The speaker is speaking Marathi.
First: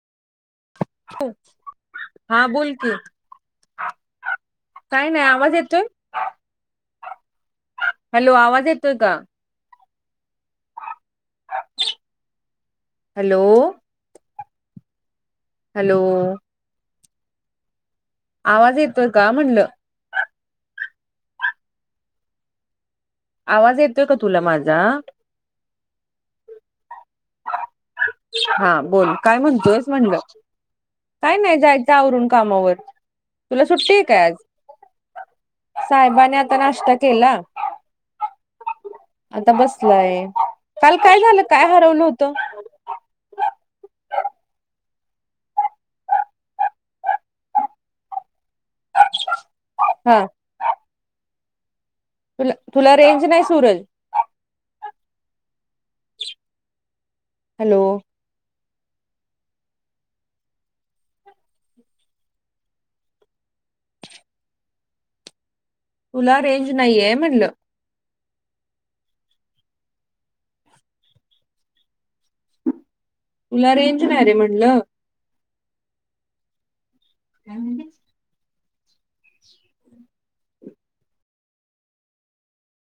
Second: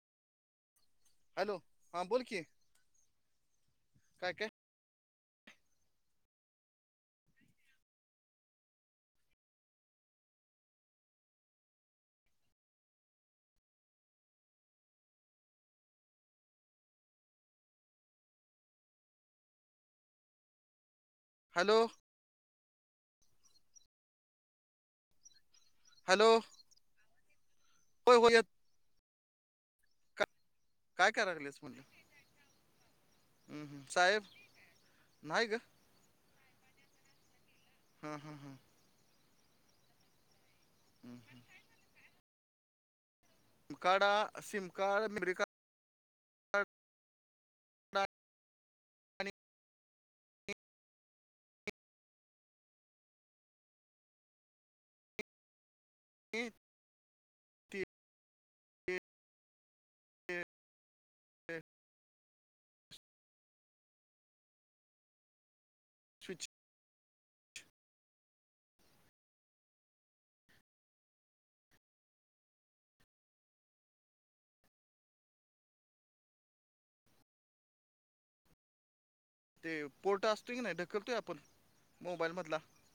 हॅलो बोल की हा बोलते काय काय काय नाही आवाज येतोय? हॅलो आवाज येतोय का? [inaudible] हॅलो. हॅलो. आवाज येतोय का म्हणलं? हॅलो! आवाज येतोय का तुला माझा? हॅलो.... होय होय येत हा बोल काय म्हणतोस म्हणलं... का- कराय काय लागलेस नाही म्हणलं जायचं आवरून कामावर तुला हम्म, हम्म. सुट्टी आहे का साहेब आज? नाही ग साहेबाने आता नाष्टा केला.... हा हा हा आता बसलंय काल हम्म, काय हम्म. झालं काय हरवून होतं... सिम कार्डा सिम कार्ड मेमरी कार्ड... आणि हा... तुला तुला रेंज नाही सूरज.... एक... हॅलो... [unintelligible] तुला स्विच रेंज नाहीये म्हणलं... तुला रेंज नाही रे म्हणलं... काय म्हणजे... ते पोर्टा असतो की नाही ढकलतोय आपण मोबाईल मधला...